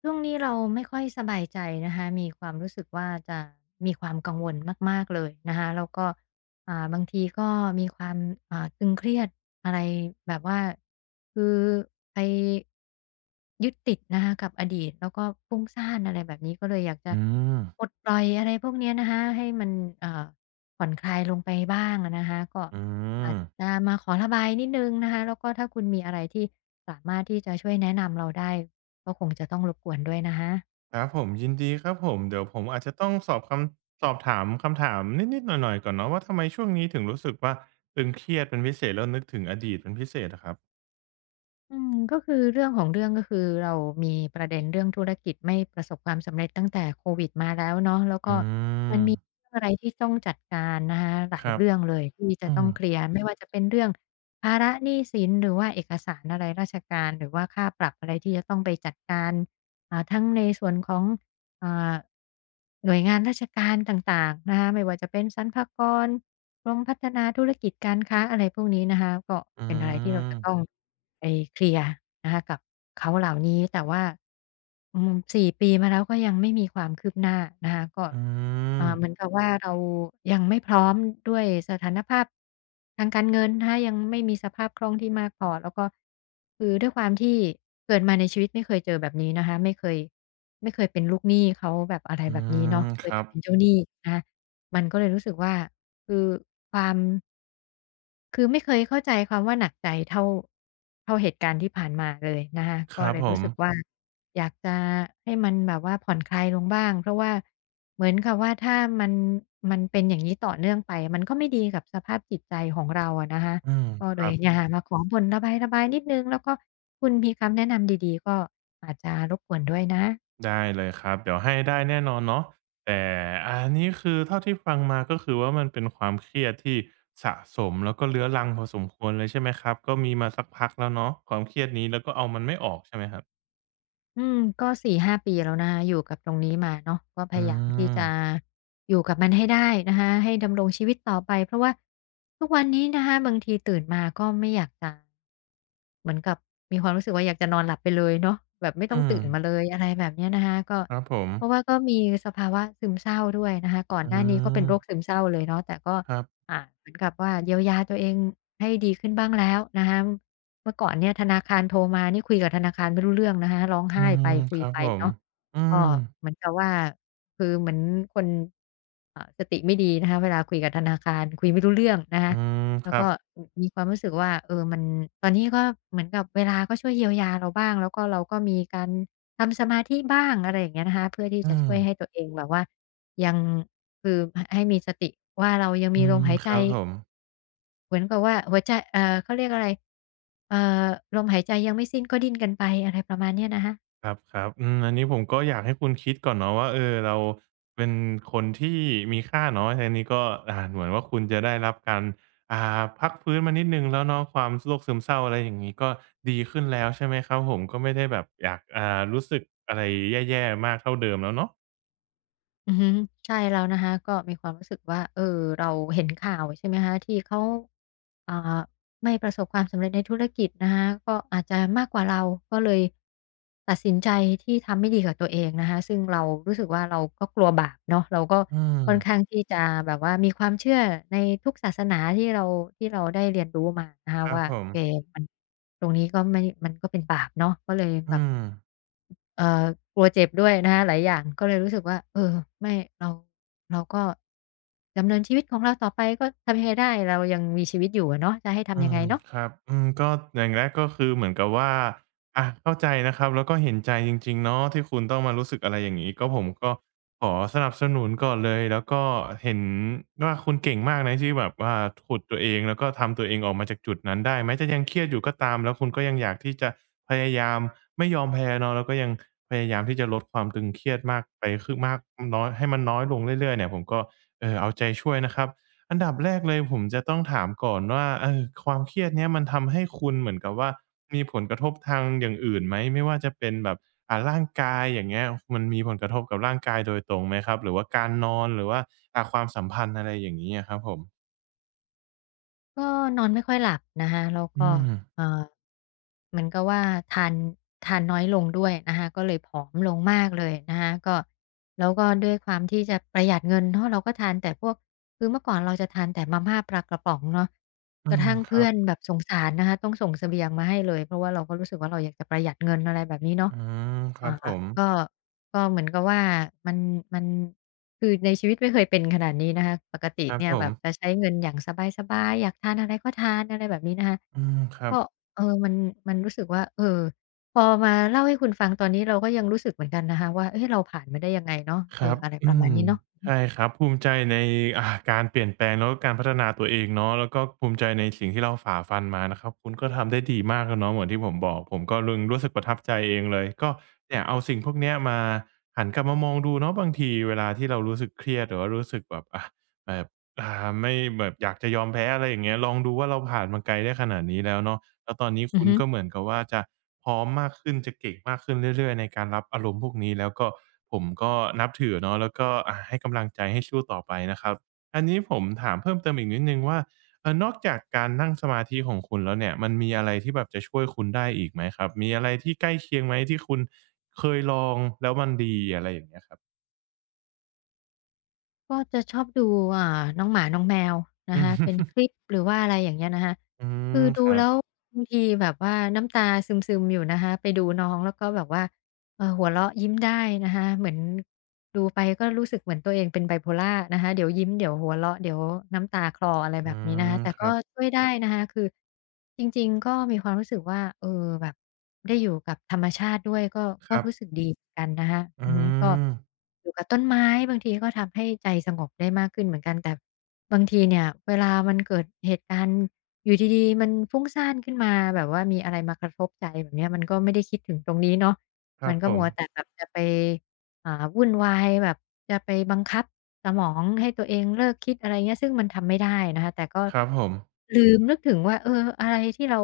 ช่วงนี้เราไม่ค่อยสบายใจนะคะมีความรู้สึกว่าจะมีความกังวลมากๆเลยนะคะแล้วก็บางทีก็มีความตึงเครียดอะไรแบบว่าคือไปยึดติดนะคะกับอดีตแล้วก็ฟุ้งซ่านอะไรแบบนี้ก็เลยอยากจะอืมปลดปล่อยอะไรพวกเนี้ยนะคะให้มันเอ่อผ่อนคลายลงไปบ้างอะนะคะก็อือามจจะมาขอระบายนิดหนึ่งนะคะแล้วก็ถ้าคุณมีอะไรที่สามารถที่จะช่วยแนะนำเราได้ ก็คงจะต้องรบกวนด้วยนะคะครับผมยินดีครับผมเดี๋ยวผมอาจจะต้องสอบคำสอบถามคำถามนิดๆหน่อยๆก่อนเนาะว่าทำไมช่วงนี้ถึงรู้สึกว่าตึงเครียดเป็นพิเศษแล้วนึกถึงอดีตเป็นพิเศษอะครับอืมก็คือเรื่องของเรื่องก็คือเรามีประเด็นเรื่องธุรกิจไม่ประสบความสำเร็จตั้งแต่โควิดมาแล้วเนาะแล้วก็อืมันมมีเรื่องอะไรที่ต้องจัดการนะคะหลาคยรับเรื่องเลยที่จะอืต้อมงเคลียร์ไม่ว่าจะเป็นเรื่องภาระหนี้สินหรือว่าเอกสารอะไรราชการหรือว่าค่าปรับอะไรที่จะต้องไปจัดการทั้งในส่วนของ อ่าหน่วยงานราชการต่างๆนะคะไม่ว่าจะเป็นสรรพากรกรมพัฒนาธุรกิจการค้าอะไรพวกนี้นะคะก็อืเป็นอะไรที่เราจะต้องมไปเคลียร์นะคะกับเขาเหล่านี้แต่ว่าอืม4ปีมาแล้วก็ยังไม่มีความคืบหน้านะคะก็อืมเอ่าเหมือนกับว่าเรายังไม่พร้อมด้วยสถานภาพ ทางการเงินถ้ายังไม่มีสภาพคล่องที่มากพอแล้วก็คือด้วยความที่เกิดมาในชีวิตไม่เคยเจอแบบนี้นะคะไม่เคยเป็นลูกหนี้เขาแบบอะไรอืแบบนี้เนาะมเคคยรัแต่บเป็นเจ้าหนี้นะคะมันก็เลยรู้สึกว่าคือความ คือไม่เคยเข้าใจความว่าหนักใจเท่าเหตุการณ์ที่ผ่านมาเลยนะคะคก็รับเลยผรู้มสึกว่าอยากจะให้มันแบบว่าผ่อนคลายลงบ้างเพราะว่าเหมือนกับว่าถ้ามัน มันเป็นอย่างนี้ต่อเนื่องไปมันก็ไม่ดีกับสภาพจิตใจของเราอะนะคะอืมก็คเลรัยอบ เนี่ยมค่ะมาขอบ่นระบายๆนิดหนึ่งแล้วก็คุณมีคำแนะนำดีๆก็อาจจะรบกวนด้วยนะ ได้เลยครับเดี๋ยวให้ได้แน่นอนเนาะแต่อันนี้คือเท่าที่ฟังมาก็คือว่ามันเป็นความเครียดที่สะสมแล้วก็เรื้อรังพอสมควรเลยใช่ไหมครับก็มีมาสักพักแล้วเนาะความเครียดนี้แล้วก็เอามันไม่ออกใช่ไหมครับอืมก็4-5ปีแล้วนะคะอยู่กับตรงนี้มาเนาะก็พอืยายามที่จะมอยู่กับมันให้ได้นะคะให้ดำรงชีวิตต่อไปเพราะว่าทุกวันนี้นะคะบางทีตื่นมาก็ไม่อยากจะเหมือนกับมีความรู้สึกว่าอยากจะนอนหลับไปเลยเนาะแบบไม่ต้องอืมตื่นมาเลยอะไรแบบเนี้ยนะคะก็ครับผมเพราะว่าก็มีสภาวะซึมเศร้าด้วยนะคะก่อนอืหน้านี้ก็เป็นมโรคซึมเศร้าเลยเนาะแต่ก็ครับเหมือนกับว่าเยียวยาตัวเองให้ดีขึ้นบ้างแล้วนะคะ เมื่อก่อนเนี่ยธนาคารโทรมานี่คุยกับธนาคารไม่รู้เรื่องนะคะร้องอืไห้ไปมคุคยรับไปผมเนาะอืก็มเหมือนกับว่าคือเหมือนคนสติไม่ดีนะคะเวลาคุยกับธนาคารคุยไม่รู้เรื่องนะอืคะมคแล้วรัก็บอมีความรู้สึกว่าเออมันตอนนี้ก็เหมือนกับเวลาก็ช่วยเยียวยาเราบ้างแล้วก็เราก็มีการทำสมาธิบ้างอะไรอย่างเงี้ยนะคะเพื่อที่อืจะช่มวยให้ตัวเองแบบว่ายังคือหให้มีสติว่าเรายังมีอืลมมหายคใจ รับผม เหมือนกับว่าหัวใจเขาเรียกอะไรเอ่อลมหายใจยังไม่สิ้นก็ดิ้นกันไปอะไรประมาณเนี้ยนะคะ ครับครับอืมอันนี้ผมก็อยากให้คุณคิดก่อนเนาะว่าเออเราเป็นคนที่มีค่าเนาะทางนี้ก็เหมือนว่าคุณจะได้รับการอ่าพักฟื้นมานิดหนึ่งแล้วเนาะความโรคซึมเศร้าอะไรอย่างงี้ก็ดีขึ้นแล้วใช่ไหมครับผมก็ไม่ได้แบบอยากรู้สึกอะไรแย่ๆมากเท่าเดิมแล้วเนาะอือฮึใช่แล้วนะคะก็มีความรู้สึกว่าเออเราเห็นข่าวใช่ไหมคะที่เขาอ่าไม่ประสบความสำเร็จในธุรกิจนะคะก็อาจจะมากกว่าเราก็เลยตัดสินใจที่ทำไม่ดีกับตัวเองนะคะซึ่งเรารู้สึกว่าเราก็กลัวบาปเนาะเราก็อืค่อนข้างมที่จะแบบว่ามีความเชื่อในทุกศาสนาที่เราได้เรียนรู้มานะคะครับว่าผโอมเคมันตรงนี้ก็ไม่มันก็เป็นบาปเนาะก็เลยอืแบบ ม เอ่อกลัวเจ็บด้วยนะคะหลายอย่างก็เลยรู้สึกว่าเออไม่เราเราก็ดำเนินชีวิตของเราต่อไปก็ทำยังไงได้เรายังมีชีวิตอยู่อะเนาะจะให้อืทำยังไงมเนาะ ครับอืมก็อย่างแรกก็คือเหมือนกับว่าอะเข้าใจนะครับแล้วก็เห็นใจจริงๆเนาะที่คุณต้องมารู้สึกอะไรอย่างงี้ก็ผมก็ขอสนับสนุนก่อนเลยแล้วก็เห็นว่าคุณเก่งมากนะที่แบบว่าขุดตัวเองแล้วก็ทำตัวเองออกมาจากจุดนั้นได้แม้จะยังเครียดอยู่ก็ตามแล้วคุณก็ยังอยากที่จะพยายามไม่ยอมแพ้เนาะแล้วก็ยังพยายามที่จะลดความตึงเครียดมากไปคือมากน้อยให้มันน้อยลงเรื่อยๆเนี่ยผมก็เอาใจช่วยนะครับ อันดับแรกเลยผมจะต้องถามก่อนว่าเออความเครียดเนี้ยมันทำให้คุณเหมือนกับว่ามีผลกระทบทางอย่างอื่นไหมไม่ว่าจะเป็นแบบร่างกายอย่างเงี้ยมันมีผลกระทบกับร่างกายโดยตรงไหมครับหรือว่าการนอนหรือว่าความสัมพันธ์อะไรอย่างงี้อะครับผมก็นอนไม่ค่อยหลับนะคะแล้วอืก็มเอ่อเหมือนกับว่าทานทานน้อยลงด้วยนะคะก็เลยผอมลงมากเลยนะคะก็แล้วก็ด้วยความที่จะประหยัดเงินเนาะเราก็ทานแต่พวกคือเมื่อก่อนเราจะทานแต่มาม่าปลากระป๋องเนาะอืกระมทั่งคเพื่รัอบนแบบสงสารนะคะต้องส่งเสบียงมาให้เลยเพราะว่าเราก็รู้สึกว่าเราอยากจะประหยัดเงินอะไรแบบนี้เนาะ อืมครัอ่าบผมก็เหมือนกับว่ามันมันคือในชีวิตไม่เคยเป็นขนาดนี้นะคะปกติครับเนี่ยผแบมบจะใช้เงินอย่างสบายๆอยากทานอะไรก็ทานอะไรแบบนี้นะคะอืมครับ ก็เออมันรู้สึกว่าเออพอมาเล่าให้คุณฟังตอนนี้เราก็ยังรู้สึกเหมือนกันนะคะว่าเอ๊ะเราผ่านมาได้ยังไงเนาะคเอรัอบอะไรปอืระมาณมนี้เนาะใช่ครับภูมิใจในอ่าการเปลี่ยนแปลงแล้วก็การพัฒนาตัวเองเนาะแล้วก็ภูมิใจในสิ่งที่เราฝ่าฟันมานะครับคุณก็ทำได้ดีมากแล้วเนาะเหมือนที่ผมบอกผมก็รึงรู้สึกประทับใจเองเลยก็เนี่ยเอาสิ่งพวกเนี้ยมาหันกลับมามองดูเนาะบางทีเวลาที่เรารู้สึกเครียดหรือว่ารู้สึกแบบแบบอ่าไม่แบบอยากจะยอมแพ้อะไรอย่างเงี้ยลองดูว่าเราผ่านมาไกลได้ขนาดนี้แล้วเนาะ แล้วตอนนี้อือคุณฮึก็เหมือนกับว่าจะพร้อมมากขึ้นจะเก่งมากขึ้นเรื่อยๆในการรับอารมณ์พวกนี้แล้วก็ผมก็นับถือเนาะแล้วก็ให้กำลังใจให้สู้ต่อไปนะครับอันนี้ผมถามเพิ่มเติมอีกนิดหนึ่งว่านอกจากการนั่งสมาธิของคุณแล้วเนี่ยมันมีอะไรที่แบบจะช่วยคุณได้อีกไหมครับมีอะไรที่ใกล้เคียงไหมที่คุณเคยลองแล้วมันดีอะไรอย่างเงี้ยครับก็จะชอบดูอ่าน้องหมาน้องแมวนะอืคะมเป็นคลิปหรือว่าอะไรอย่างเงี้ยนะคะอืคือมคดูรับแล้วบางทีแบบว่าน้ำตาซึมๆอยู่นะคะไปดูน้องแล้วก็แบบว่า หัวเราะยิ้มได้นะคะเหมือนดูไปก็รู้สึกเหมือนตัวเองเป็น bipolar นะคะเดี๋ยวยิ้มเดี๋ยวหัวเราะเดี๋ยวน้ำตาคลออะไรอืแบบนี้นะมคะแต่คก็รับช่วยได้นะคะคือจริงๆก็มีความรู้สึกว่าเออแบบได้อยู่กับธรรมชาติด้วยก็ครับรู้สึกดีเหมือนกันนะคะอือือฮึก็มอยู่กับต้นไม้บางทีก็ทำให้ใจสงบได้มากขึ้นเหมือนกันแต่บางทีเนี่ยเวลามันเกิดเหตุการณ์อยู่ดีๆมันฟุ้งซ่านขึ้นมาแบบว่ามีอะไรมากระทบใจแบบเนี้ยมันก็ไม่ได้คิดถึงตรงนี้เนาะ ครัมับนก็ผมมัวแต่แบบจะไปอ่าวุ่นวายแบบจะไปบังคับสมองให้ตัวเองเลิกคิดอะไรเงี้ยซึ่งมันทำไม่ได้นะคะแต่ก็ครับผม ลืมนึกถึงว่าเอออะไรที่เรา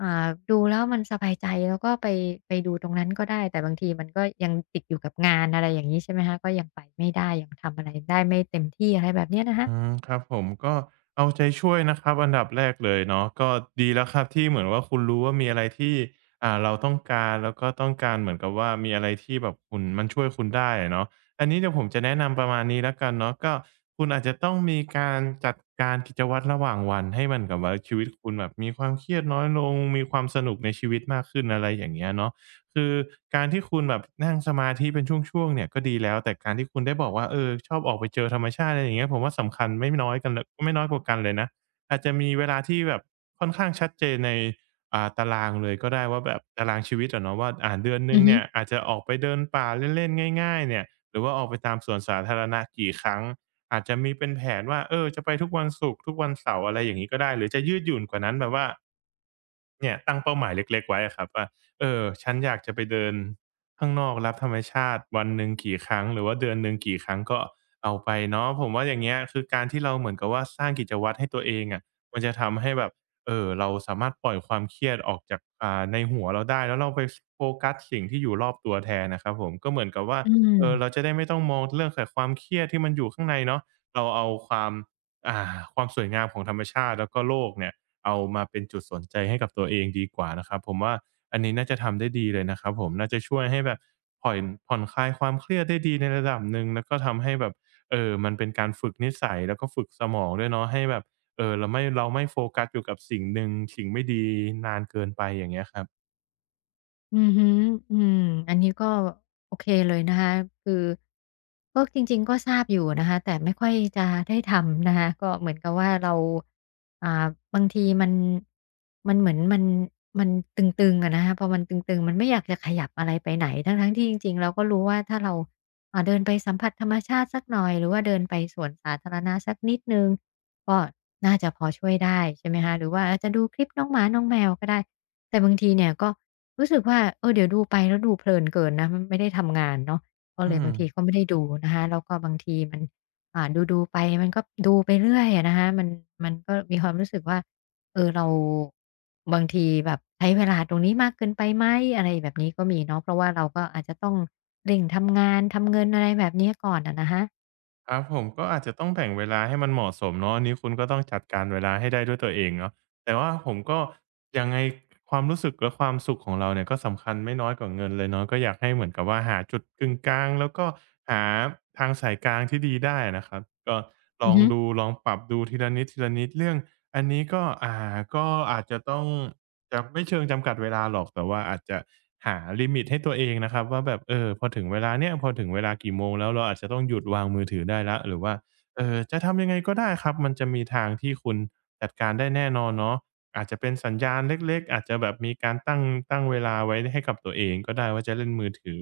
ดูแล้วมันสบายใจเราก็ไปดูตรงนั้นก็ได้แต่บางทีมันก็ยังติดอยู่กับงานอะไรอย่างงี้ใช่ไหมคะก็ยังไปไม่ได้ยังทำอะไรได้ไม่เต็มที่อะไรแบบเนี้ยนะคะอืมครับผมก็เอาใจช่วยนะครับอันดับแรกเลยเนาะก็ดีแล้วครับที่เหมือนว่าคุณรู้ว่ามีอะไรที่เราต้องการแล้วก็ต้องการเหมือนกับว่ามีอะไรที่แบบคุณมันช่วยคุณได้อะเนาะอันนี้เดี๋ยวผมจะแนะนำประมาณนี้แล้วกันเนาะก็คุณอาจจะต้องมีการจัดการกิจวัตรระหว่างวันให้มันกับว่าชีวิตคุณแบบมีความเครียดน้อยลงมีความสนุกในชีวิตมากขึ้นอะไรอย่างเงี้ยเนาะ คือการที่คุณแบบนั่งสมาธิเป็นช่วงๆเนี่ยก็ดีแล้วแต่การที่คุณได้บอกว่าเออชอบออกไปเจอธรรมชาติอะไรอย่างเงี้ยผมว่าสำคัญไม่น้อยกันลไม่น้อยกว่ากันเลยนะอาจจะมีเวลาที่แบบค่อนข้างชัดเจนในตารางเลยก็ได้ว่าแบบตารางชีวิตอะเนาะว่าเดือนหอืนึ่งอฮึเนี่ยอาจจะออกไปเดินป่าเล่นๆง่ายๆเนี่ยหรือว่าออกไปตามสวนสาธารณะกี่ครั้งอาจจะมีเป็นแผนว่าเออจะไปทุกวันศุกร์ทุกวันเสาร์อะไรอย่างงี้ก็ได้หรือจะยืดหยุ่นกว่านั้นแบบว่า เนี่ยตั้งเป้าหมายเล็กๆไว้อะครับว่าเออฉันอยากจะไปเดินข้างนอกรับธรรมชาติวันหนึ่งกี่ครั้งหรือว่าเดือนหนึ่งกี่ครั้งก็เอาไปเนาะผมว่าอย่างเงี้ยคือการที่เราเหมือนกับว่าสร้างกิจวัตรให้ตัวเองอะมันจะทำให้แบบเราสามารถปล่อยความเครียดออกจากในหัวเราได้แล้วเราไปสโฟกัสสิ่งที่อยู่รอบตัวแทนนะครับผมก็เหมือนกับว่าอืเออเราม จะได้ไม่ต้องมองเรื่องแต่ความเครียดที่มันอยู่ข้างในเนาะเราเอาความอ่าความสวยงามของธรรมชาติแล้วก็โลกเนี่ย เอามาเป็นจุดสนใจให้กับตัวเองดีกว่านะครับผมว่าอันนี้น่าจะทำได้ดีเลยนะครับผมน่าจะช่วยให้แบบผ่อนผ่อนคลายความเครียดได้ดีในระดับหนึ่งแล้วก็ทำให้แบบมันเป็นการฝึกนิสัยแล้วก็ฝึกสมองด้วยเนาะให้แบบเราไม่โฟกัสอยู่กับสิ่งหนึ่งสิ่งไม่ดีนานเกินไปอย่างเงี้ยครับอือฮึอืมอันนี้ก็โอเคเลยนะคะคือก็จริงๆก็ทราบอยู่นะคะแต่ไม่ค่อยจะได้ทำนะคะก็เหมือนกับว่าเราอ่าบางทีมันมันเหมือนมันมันตึงๆอะนะคะพอมันตึงๆมันไม่อยากจะขยับอะไรไปไหน ทั้งๆที่จริงๆเราก็รู้ว่าถ้าเราเดินไปสัมผัสธรรมชาติสักหน่อยหรือว่าเดินไปสวนสาธารณะสักนิดหนึ่งก็น่าจะพอช่วยได้ใช่ไหมคะหรือว่าอาจจะดูคลิปน้องหมาน้องแมวก็ได้แต่บางทีเนี่ยก็ รู้สึกว่าเออเดี๋ยวดูไปแล้วดูเพลินเกินนะมไม่ได้ทำงานเนาะก็อืเลยม บางทีก็ไม่ได้ดูนะคะแล้วก็บางทีมันอ่าดูๆไปมันก็ดูไปเรื่อยอะนะคะมันก็มีความรู้สึกว่าเออเราบางทีแบบใช้เวลาตรงนี้มากเกินไปไหมอะไรแบบนี้ก็มีเนาะเพราะว่าเราก็อาจจะต้องเร่งทำงานทำเงินอะไรแบบเนี้ยก่อนอะนะคะครับผมก็อาจจะต้องแบ่งเวลาให้มันเหมาะสมเนาะอันนี้คุณก็ต้องจัดการเวลาให้ได้ด้วยตัวเองเนาะแต่ว่าผมก็ยังไงความรู้สึกและความสุขของเราเนี่ยก็สำคัญไม่น้อยกว่าเงินเลยเนาะก็อยากให้เหมือนกับว่าหาจุดกึ่งกลางแล้วก็หาทางสายกลางที่ดีได้นะครับก็ลอือองฮึดูลองปรับดูทีละนิดทีละนิดเรื่อง อันนี้ก็ก็อาจจะต้องจะไม่เชิงจำกัดเวลาหรอกแต่ว่าอาจจะหาลิมิตให้ตัวเองนะครับว่าแบบเออพอถึงเวลาเนี้ยพอถึงเวลากี่โมงแล้วเราอาจจะต้องหยุดวางมือถือได้แล้วหรือว่าจะทำยังไงก็ได้ครับมันจะมีทางที่คุณจัดการได้แน่นอนเนาะอาจจะเป็นสัญญาณเล็กๆอาจจะแบบมีการตั้งเวลาไว้ให้กับตัวเองก็ได้ว่าจะเล่นมือถือ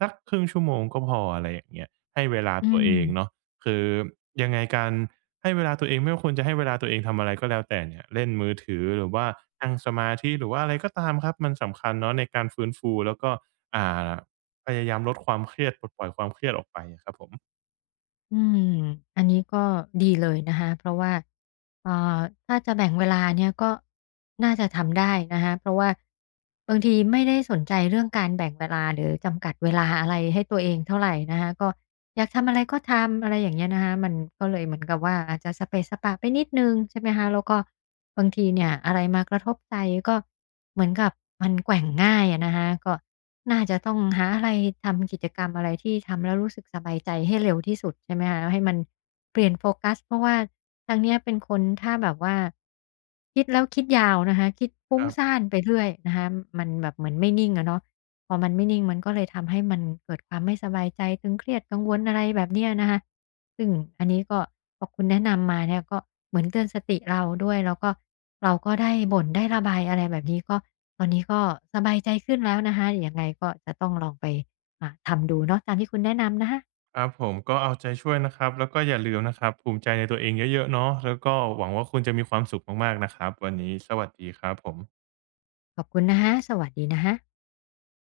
สักครึ่งชั่วโมงก็พออะไรอย่างเงี้ยให้เวลาอืตัวเองเนาะม คือยังไงการ ให้เวลาตัวเองไม่ว่าคุณจะให้เวลาตัวเองทำอะไรก็แล้วแต่เนี่ยเล่นมือถือหรือว่านั่งสมาธิหรือว่าอะไรก็ตามครับมันสำคัญเนาะในการฟื้นฟูแล้วก็อ่าพยายามลดความเครียดปลดปล่อยความเครียดออกไปอะครับผมอืมอันนี้ก็ดีเลยนะคะเพราะว่าเอ่อถ้าจะแบ่งเวลาเนี่ยก็น่าจะทำได้นะคะเพราะว่าบางทีไม่ได้สนใจเรื่องการแบ่งเวลาหรือจำกัดเวลาอะไรให้ตัวเองเท่าไหร่นะคะก็อยากทำอะไรก็ทำอะไรอย่างเงี้ยนะคะมันก็เลยเหมือนกับว่าอาจจะสเปะสปะไปนิดหนึงใช่ไหมคะแล้วก็บางทีเนี่ยอะไรมากระทบใจก็ เหมือนกับมันแกว่งง่ายอะนะคะก็น่าจะต้องหาอะไรทำกิจกรรมอะไรที่ทำแล้วรู้สึกสบายใจให้เร็วที่สุดใช่ไหมคะให้มันเปลี่ยนโฟกัสเพราะว่าทางเนี้ยเป็นคนถ้าแบบว่าคิดแล้วคิดยาวนะคะคิดฟุ้คงรัซ่าบนไปเรื่อยนะคะมันแบบเหมือนไม่นิ่งอะเนาะพอมันไม่นิ่งมันก็เลยทำให้มันเกิดความไม่สบายใจตึงเครียดกังวลอะไรแบบเนี้ยนะคะ ซึ่งอันนี้ก็พอคุณแนะนำมาเนี่ยก็เหมือนเตือนสติเราด้วยแล้วก็เราก็ได้บ่นได้ระบายอะไรแบบนี้ก็ตอนนี้ก็สบายใจขึ้นแล้วนะคะยังไงก็จะต้องลองไปทำดูเนาะตามที่คุณแนะนำนะคะครับผมก็เอาใจช่วยนะครับแล้วก็อย่าลืมนะครับภูมิใจในตัวเองเยอะๆเนาะแล้วก็หวังว่าคุณจะมีความสุขมากๆนะครับวันนี้สวัสดีครับผมขอบคุณนะคะสวัสดีนะคะ